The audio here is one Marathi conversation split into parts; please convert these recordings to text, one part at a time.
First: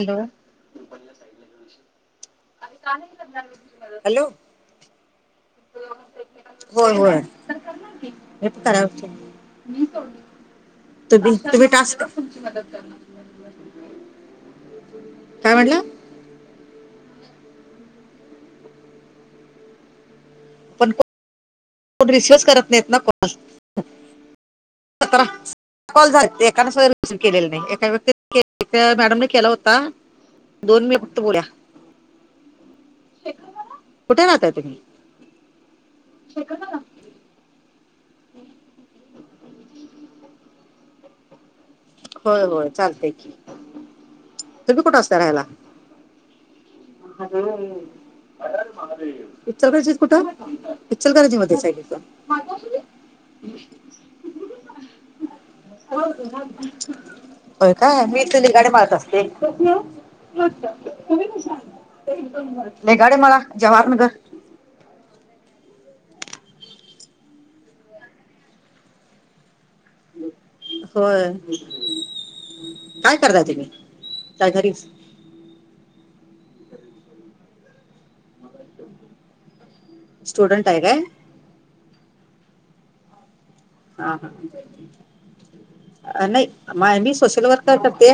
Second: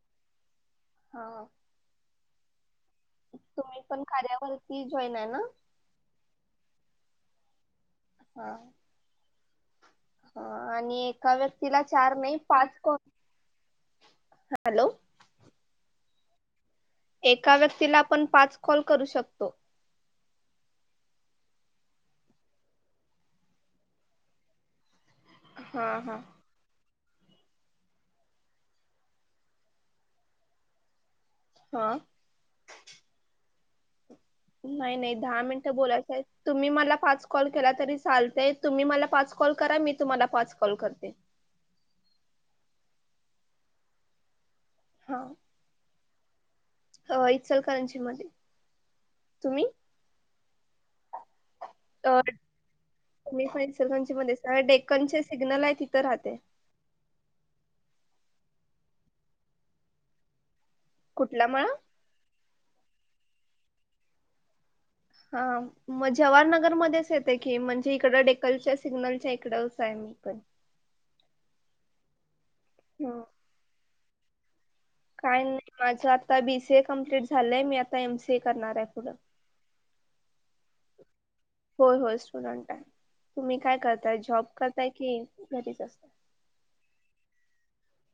हॅलो! हा, तुम्ही पण हॅलो कार्यावरती जॉईनं ना. होय होय, हे हा पण कार्यावरती हा आणि एका तुम्ही तुम्ही व्यक्तीला टास्क चार नाही पाच कॉल हॅलो काय म्हटला एका व्यक्तीला आपण पाच कॉल करू शकतो. कोन रिसिव्हच करत नाहीत ना, कॉल सतरा हा कॉल हा झालते. काल रिसिव्ह केलेली नाही एका व्यक्ती एका मॅडमने केला होता. दोन मिनिट फक्त बोल्या. हा कुठे ना नाही नाही दहा मिनटं बोलायचय तुम्ही मला पाच कॉल केला तरी चाल तुम्ही मला पाच कॉल करा मी तुम्हाला पाच कॉल करते. होय होय चालते की, तुम्ही कुठं असता राहायला हो इचलकरंजी मध्ये. तुम्ही इचलकरंजी कुठं. इचलकरंजी मध्ये च आहे काय मी पण इचलकरंजी मध्ये च आहे. डेकन चे सिग्नल आहेत हो हो. तू बोल [unintelligible] होय का मी इथं निदाडे मळ्यात असते. कुठला मळा लेगाडेमाळा जवाहरनगर. हां मग जवाहरनगरमध्येच येते की म्हणजे इकडं डेकलच्या सिग्नलच्या इकडंच सायंकल होय. काय ह करताय तिकडं काय घरीच. काय नाही माझं आता बीसीए कमप्लीट झालंय मी आता एम सीए करणार आहे पुढं स्टूडेंट आहे काय होय होय स्टुडंट आहे. तुम्ही काय हा करताय जॉब करताय की घरीच असताय. हा मी सोशल वर्क करते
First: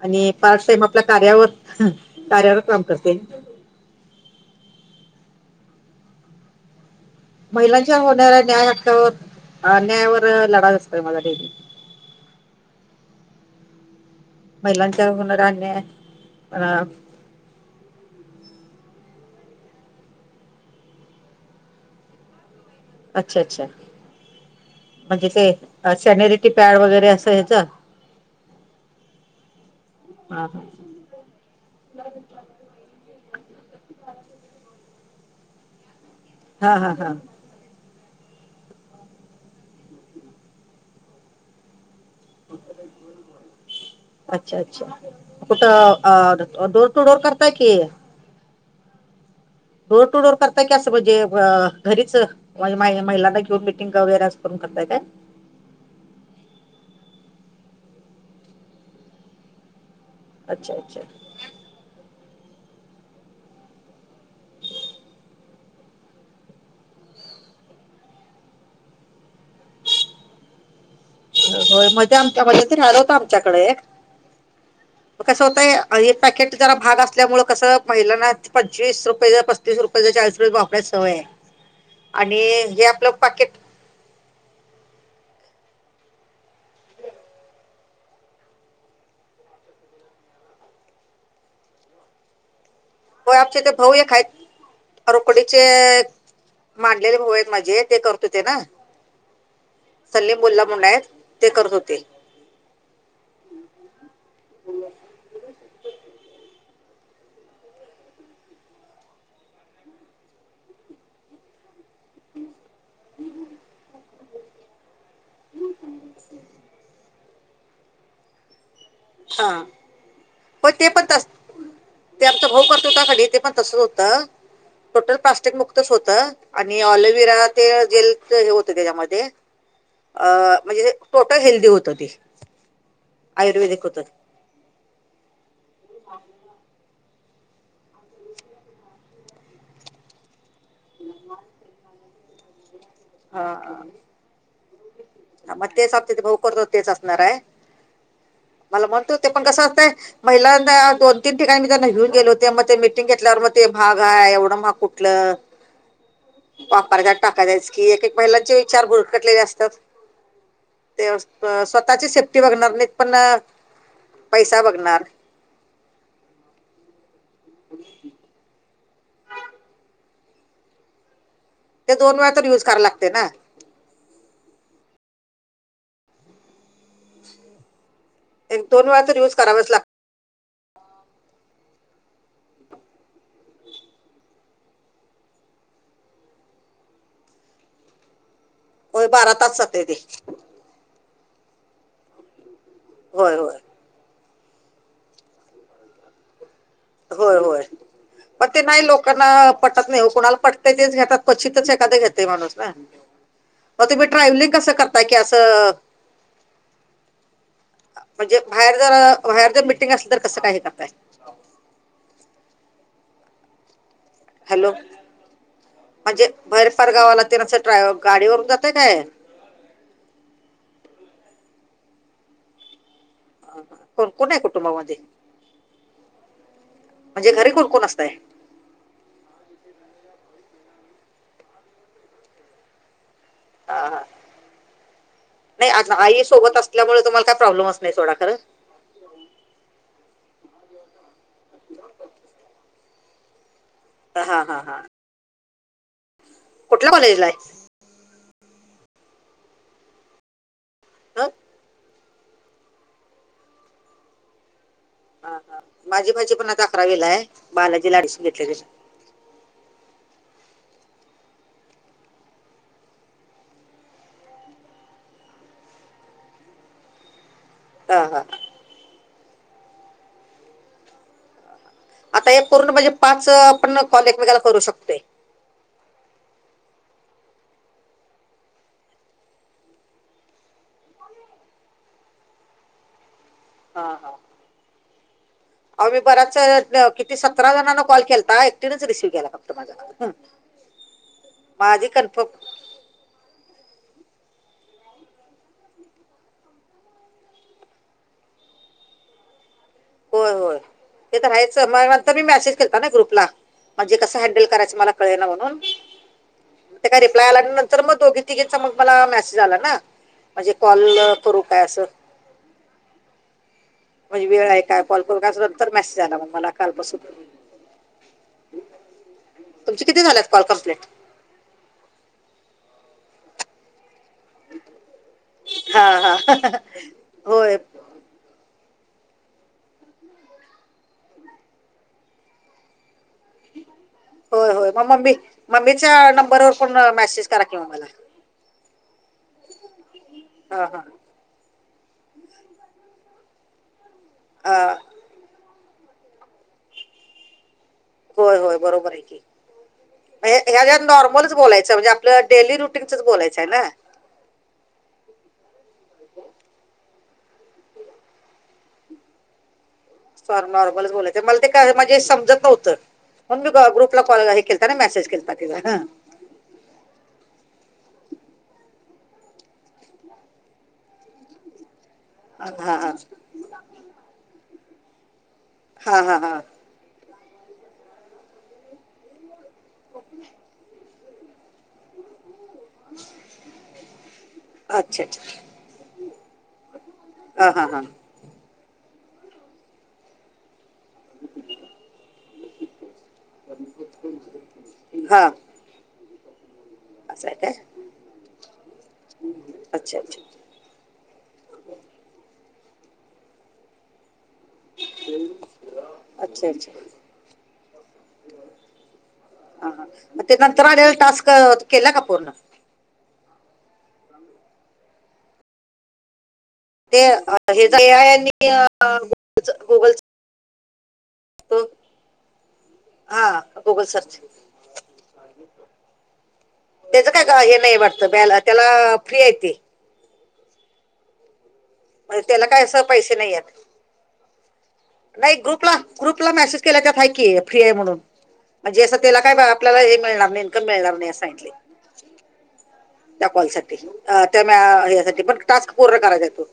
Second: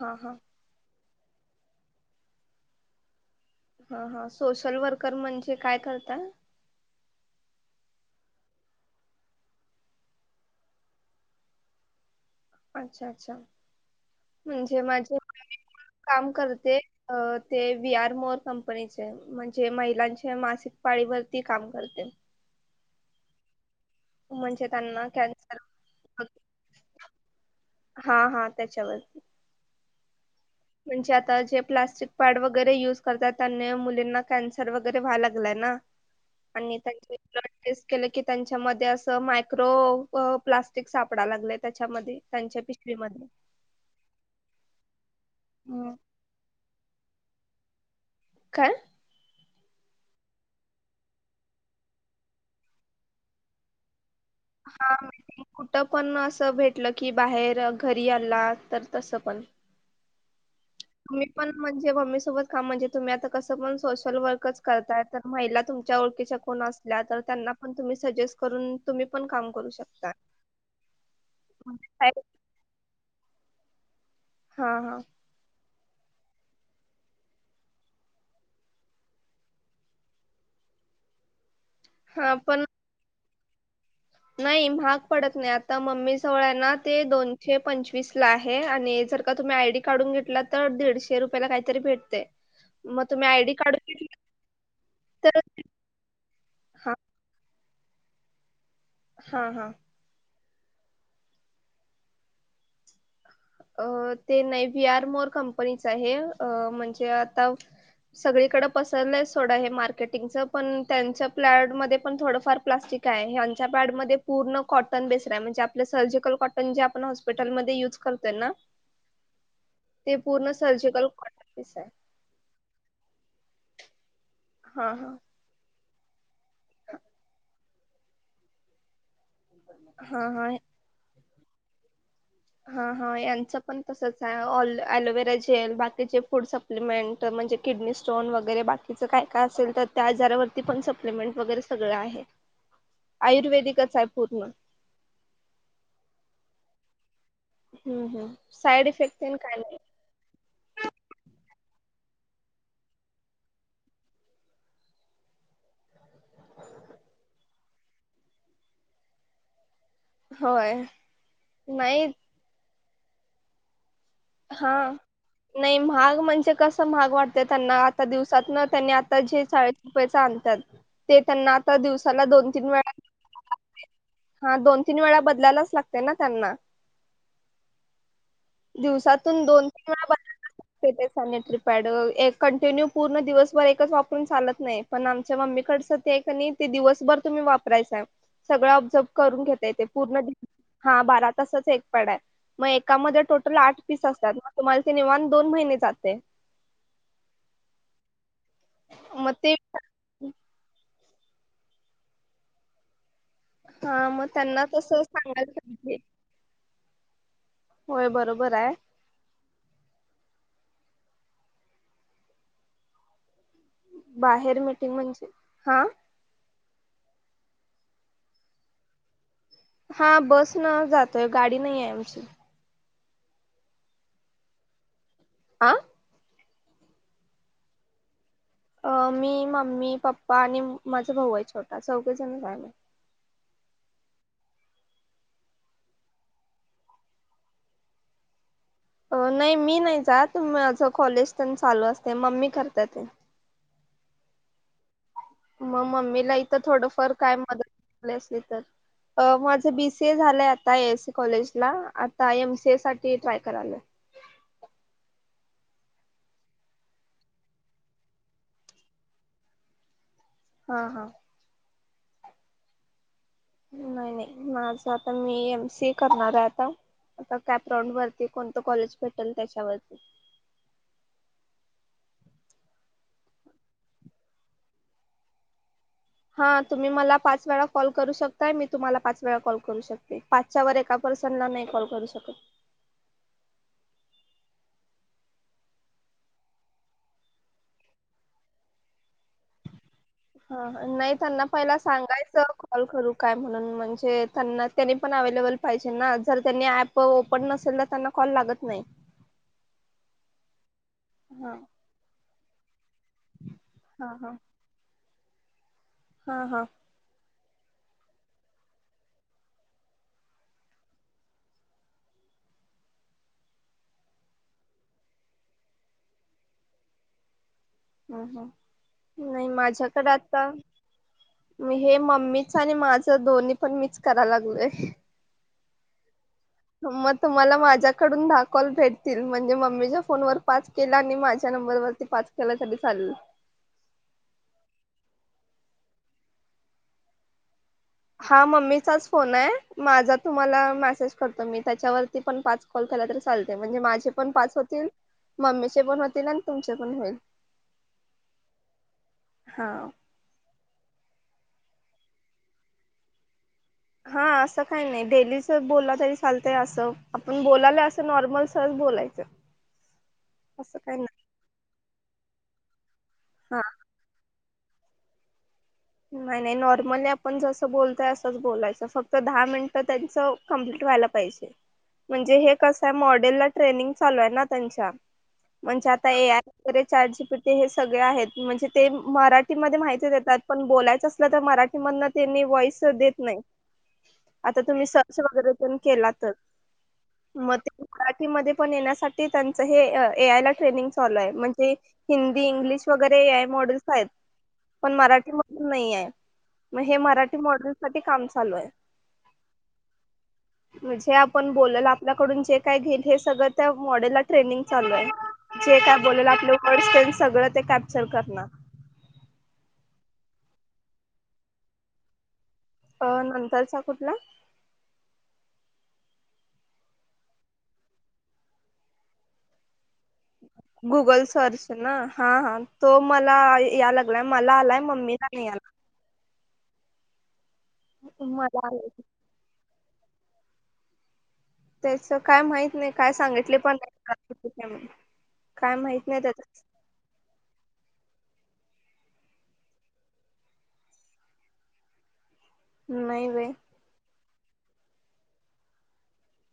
हा आणि हा पार्ट टाइम आपल कार्यावर हम कार्यावर काम करते. हा हा सोशल वर्कर म्हणजे काय करता महिलांच्या होणाऱ्या न्याय हक्कावर, अन्यायावर लढा असतोय माझा डेली. अच्छा अच्छा म्हणजे महिलांच्या माझे होणारा अन्याय [inaudible] काम करते. [unintelligible] अ ते विआर मोर कंपनीचे म्हणजे महिलांचे मासिक पाळीवरती काम करते. अच्छा अच्छा त्यांना म्हणजे कॅन्सर ते सेन्यरिटी पॅड वगैरे असं हेच. हा हा त्याच्यावरती. ह हा! म्हणजे आता जे प्लास्टिक पॅड वगैरे युज करता त्यांना मुलींना कॅन्सर वगैरे व्हा लागलाय ना हा आणि हा हा त्याचे टेस्ट केलं की त्यांच्यामध्ये असं मायक्रो प्लास्टिक सापडा लागलंय त्याच्यामध्ये. त्यांच्या पिशवीमध्ये. अच्छा अच्छा कुठ हम्म. अ डोअर टू डोअर करताय कि काय डोर टू डोअर करता की असं म्हणजे घरीच म्हजे महिलांना घेऊन मिटिंग वगैरे. करून करताय हा काय? मीटिंग कुठं पण असं भेटलं की बाहेर घरी आला तर तसं पण अच्छा, अच्छा तुम्ही पण म्हणजे मम्मी सोबत कामतूम्ही आता कं पण सोशल वर्कच करताय तर महिला तुमच्याओळखच्या कोण असल्यास त्यांना पण तुम्ही सजे करून तुम्ही पण काम करू शकता. हो. मध्ये आमच्या [unintelligible] राड होत आमच्याकडे एक हा हा. कसं होतंय आणि हे पॅकेट जरा महाग असल्यामुळ कसं महिलांना पंचवीस रुपये जर तीस रुपये चाळीस रुप्येचं वापरायची सवयए. हा आणि पण जे आपलं पाकेट. नाही महाग पडत नाही. आत्ता मम्मी जवळ आहे ना ते दोनशे पंचवीस ला आहे. आणि जर- तुम्ही आयडी काढून घेतला तर दीडशे रुपयाला काहीतरी भेटतय. हो. आपचे ते भाऊ एक आहेत तर [unintelligible] ते हा मानलेले भाउ आहेत माझे. ते करत होते ना? हां. हां. सलीम बल्ला मुंडाय ते करत होते. अ ते नाही व्ही आर मोर कंपनीच आहे. म्हणजे आता- सगळीकडं पसरलंय सोडा हे मार्केटिंगच. पण त्यांच्या प्लॅड मध्ये पण थोडंफार प्लास्टिक- काय यांच्या पॅडमध्ये पूर्ण- कॉटन बेस्ड ए. म्हणजे आपलं सर्जिकल कॉटन जे आपण हॉस्पिटलमध्ये युज करतोय ना? हा ते पूर्ण पण ते पण सर्जिकल तस कॉटन पिस आहे. ते आमचा भाऊ करत होता कनी ते पण तसच होतं. हा हा टोटल प्लास्टिक मुक्तच होतं. आणि ऑलोविरा ते जेलच हे होतं त्याच्यामध्ये. हा अ हा म्हणजे- टोटल हेल्दी होत ते. हं. हं. यांचं पण आयुर्वेदिक होतं तसच आहे. ऑल ऍलोवेरा जेल बाकीचे फूड सप्लिमेंट. म्हणजे किडनी स्टोन वगैरे बाकीचं काय काय असेल तर त्या आजारावरती पण सप्लिमेंट वगैरे सगळं आहे. हा आयुर्वेदिकच आहे पूर्ण. मग तेच आत्ता ते भाऊ करत होते तेच असणार आहे. हम्म हम्म साईड मला म्हणत इफेक्ट होते तेन पण काय कसं नाही असतंय- पहिलांदा दोन तीन ठिकाणी मी त्यांना घेऊन गेले होते. मग ते मीटिंग घेतल्यावर मग ते महाग ए एवढं महाग कुठलं? [unintelligible] जायचं की एक एक महिलांचे विचार भुरकटलेले असतात. होय. ते अ नाही स्वतःची सेफ्टी बघणार नाहीत पण- पैसा हा. बघणार नाही महाग म्हणजे कसं महाग वाटत त्यांना, आता दिवसात न त्यांनी आता जे चाळीस रुपययाच आणतात- ते त्यांना आता ते दिवसाला वेळा तर दोन यूज तीन करायला वेळा- लागते ना हा. दोन तीन वेळा बदलायलाच लागतय ना त्यांना? एक दोन वाार तर दिवस- दिवसातून दोन तीन वेळा [unintelligible] ते ते सॅनिटरीपॅड कंटिन्यू पूर्ण दिवसभर एकच वापरून चालत नाहीत. पण आमच्या मम्मीकडचं ते आहे का नाही ते दिवसभर तुम्ही वापरायचाय. सगळं ऑब्झर्व होय बारा करून तास घेतय ते जाते पूर्ण. हा. बारा तासाच एक पॅड आहे. म एकामध्ये होय टोटल होय आठ पीस असतात. मग तुम्हाला ते निवांत दोन महिने जातय. होय होय. पण ते नाही लोकांना मग ते पटत नाही हो. कुणाला पट- ते तेच घेतात. क्वचितच एखाद घेतय माणूस ना? अ तुम्ही हा मग ट्रॅव्हलिंग त्यांना कसं तसं करताय की सांगायला असं? पाहिजे होय म्हणजे बरोबर आहे बाहेर जर बाहेर जर मिीटिंग असली तर कसं काय हे करताय? बाहेर हॅलो. मिटिंग म्हणजे हा म्हणजे भैर परगावाला ते [unintelligible] गाडीवरून जाताय काय? हां. बस न जातोय गाडी नाही आहे आमची को कोण आहे कुटुंबामध्ये आ. म्हणजे घरी कोणकोण असतय? अ मी मम्मी पप्पा आणि माझा भाऊ आहे छोटा चौघजणच आहे. हा- हा नाही आ आई सोबत असल्यामुळे तुम्हाला काय प्रॉब्लेमच नाही सोडा कर. नाही मी नाही जात माझं कॉलेज तेंन चालू असतय मम्मी करतात‌. हा - हा - हा. मग मम्मीला इथं थोडं कुठल्या फर कॉलेजला काय आहे मदत अ माझं बी सी ए झालंय आता ए एस सी हं? कॉलेजला आता एम सी ए साठी ट्राय कराले. हा हा माझी भाची पण आता अकरावीलाय बालाजी ऍडमिशन घेतलेलं. हा - हा. नाही -. माझं आता मी एम सी एस करणार आहे आता, आता कॅपटाउंड हा हा वरती कोणतं कॉलेज भेटेल त्याच्यावर. आता हे पूर्ण म्हणजे पाच आपण कॉल एक वेगला करू शकतोय. हा तुम्ही मला पाच वेळा कॉल करू शकताय मी तुम्हाला पाच वेळा कॉल करू शकते. पाच त्याच्यावर एका पर्सन ला नाही कॉल करू शकत. हा -हा. अ मी बराच किती सतरा जणांना कॉल केलता एकटीनेच रिसिव्ह केलाय. [inaudible] हा नाही त्यांना पहिला कन्फर्म सांगायचं कॉल करू काय म्हणून म्हणजे त्यांना त्यांनी पण अवेलेबल पाहिजे ना जर त्यांनी ऍप ओपन नसेल ना त्यांना कॉल लागत नाही. होय -होय. ते तर हा हायचं म नंतर मी मॅसेज केलता ना ग्रुपला म्हणजे हा कसं हा हँडल करायचं मला कळेना म्हणून. हा -हा. त्या रिप्लाय आल्या आणि नंतर मग दोघी तिघिंचा मग मला मेसेज आला ना. म्हणजे कॉल करू काय असं. म्हणजे वेळ काय कॉल करू काय नंतर मेसेज आला मग मला कालपासून‌. हम्म - हम्म. नाही तुमचे किती माझ्याकडे झालेत कॉल आता कम्प्लीट हे मम्मीच आणि माझं दोन्ही पण मिच कराय लागलोय. हा -हा. म तुम्हाला होय माझ्याकडून दहा कॉल भेटतील. म्हणजे मम्मीच्या फोनवर पाच केला आणि माझ्या नंबरवरती पाच केल्या तरी चालेल. होय- होय. मग मम्मी, मम्मीच्या नंबरवर पण मेसेज करा कि मला. हा मम्मीचाच फोन आहे माझा तुम्हाला हा हा मेसे ज करतो मी त्याच्यावरती पण पाच कॉल केला तरी चालतय म्हणजे माझे पण पाच अ, होतील. मम्मीचे पण होतील. आणि तुमचे पण होईल. होय - होय. बरोबर आहे कि. हा ह्या ज्या नॉर्मलच बोलायचं म्हणजे आपलं डेली रुटींग च बोलायचंय ना? हा असं काही नाही डेलीच बोला तरी चालतय असं आपण बोलायला असं नॉर्मल सहज बोलायचं. [inaudible] असं नॉर्मल काही नाही बोलायच मला ते काय म्हणजे समजत नव्हतं म्हणून मी हा ग्रुप ला हे केलथा मेसेज केेलता तिला हा. नाही - नाही. नॉर्मली आपण जसं बोलतय असंच बोलायचं फक्त दहा मिनिटं त्यांचं कंप्लीट व्हायला पाहिजे. [unintelligible] म्हणजे हे हां कसं हां मॉडेल ला ट्रेनिंग चालू आहे ना त्यांच्या म्हणजे हां आता हां हां ए चाट जी पीटी हे सगळे आहेत, म्हणजे ते मराठीमध्ये माहिती देतात. पण बोलायचं असलं तर मराठीमधन त्यांनी वॉइस देत नाही. आता तुम्ही अच्छा सर्च अच्छा वगैरे तेंन केला तर हां म हां ते हां मराठी मध्ये पण येण्यासाठी त्यांच हे ए आय ला ट्रे चालू हाय म्हणजे हिंदी, इंग्लिश वगैर एक आय मॉडेल्स आहेत, पण हां मराठी नाहिये म हे असं आहे मराठी काय मॉडेल साठी काम चालू आहे. अच्छा अच्छा म्हणजे आपण बोल्यालो आपल्याकडून जे काय घेईल ते सगळं त्या मॉडेलला ट्रेनिंग चालू हाय जे काय बोलल अच्छा आपले अच्छा वर्ड्स तेन सगळं ते कॅप्चर करणार. हा हा मग ते नंतर आलेलं टास्क केल का पूर्ण. अ नंतरचा कुठला? ते अ हे [inaudible] आणि गुगलंच गुगलच गुगल सर्च ना हा हा तो हा मला गुगल सर्च यालागलाय मला आलाय मम्मीला नाही आला. त्याचं काय हे नाही वाटत बॅल मला त्याला आलाय फ्री आहे ते. त्याच म्हणजे काय त्याला माहित असं नाही काय पैसे सांगितले आहेत पण नाही किती च नाही ग्रुपला ग्रुपला मॅसेज केलय त्यात हाय की फ्री आहे म्हणून. म्हणजे असं त्याला काय बा आपल्याला हे मिळणार नाही इन्कम मिळणार नाही असं सांगितलंय. त्या नाही वे कॉल साठी अ त्या मॅम यासाठी पण टास्क पूर्ण करायचाय तो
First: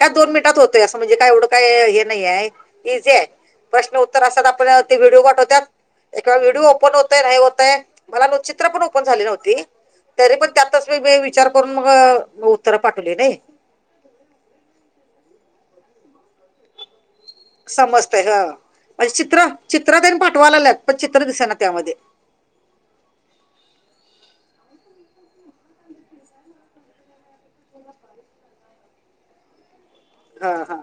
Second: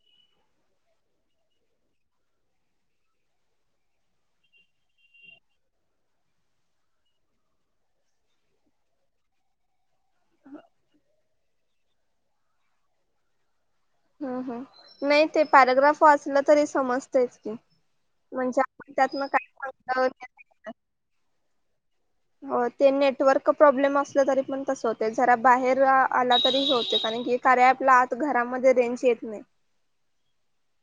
काय दोन मिनिटात होतोय, असं म्हणजे काय एवढं काय हे नाही हाय. इझी आहे प्रश्न उत्तर असतात, आपण ते व्हिडिओ पाठवत्यात एकवेळ व्हिडिओ ओपन होतय, नाही होतय मला चित्र पण ओपन झाली नव्हती. तरी पण त्यातच मी बी विचार करून मग उत्तरं पाठवली नायी हम्म हम्म नाही ते पॅराग्राफ वाचलं तरी समजतयच. समजतय हा म्हणजे चित्र चित्र तेन पाठवा सांगत लागल्यात पण चित्र दिसना त्यामध्ये. हो ते नेटवर्क प्रॉब्लेम असलं तरी पण तसं होतय, जरा बाहेर आ आला तरी होतय कारण की कार्या ऍपला आत घरामध्ये रेंज येत नाही. हा हा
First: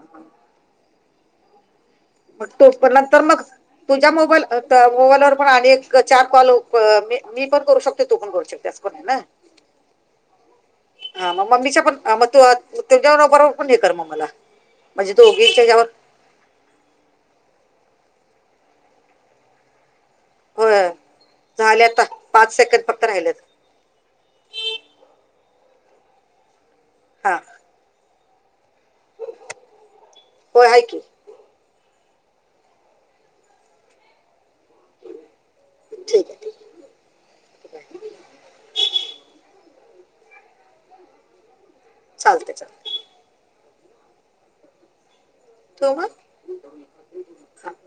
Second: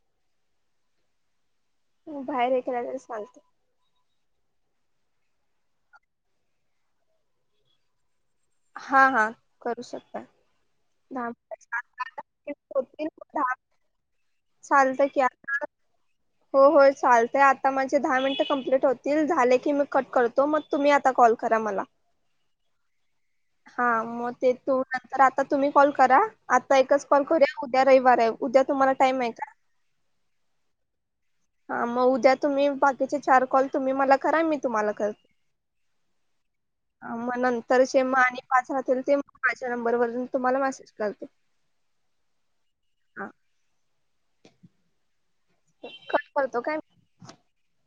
मग बाहेर हे तो केला पण तरी नंतर चालते मग तुझ्या मोबाईल मोबाईलवर पण आणि एक चार कॉल मी पण करू शकतोय तू पण करू शकते. असं पण आहे हा ना हा करू शकताय. हा म मम्मीच्या पण मग तू होतील तुझ्यावर दहा बरोबर पण हे कर मग मला. चालतं म्हणजे की आता दोघींच्या ह्याच्यावर हो होय चालतय आता माझे दहा मिनिटं कम्प्लीट होतील झाले की मी कट करतो. तो मग होय तुम्ही आता कॉल करा मला. झाले आता पाच सेकंद फक्त राहिलेत हा मग ते तू नंतर आता तुम्ही कॉल करा आता एकच कॉल हा करूया उद्या रविवार आहे. उद्या तुम्हाला टाइम आहे का? व्हय हाय की हा मग उद्या तुम्ही बाकीचे चार कॉल तुम्ही मला करा मी तुम्हाला करते. ठीक आहे ठीक हा मग नंतर जे म आणि पाच राहतील ते मग माझ्या नंबरवरून तुम्हाला मॅसेज करते. चालतय चालतय. हा कट करतो काय [unintelligible]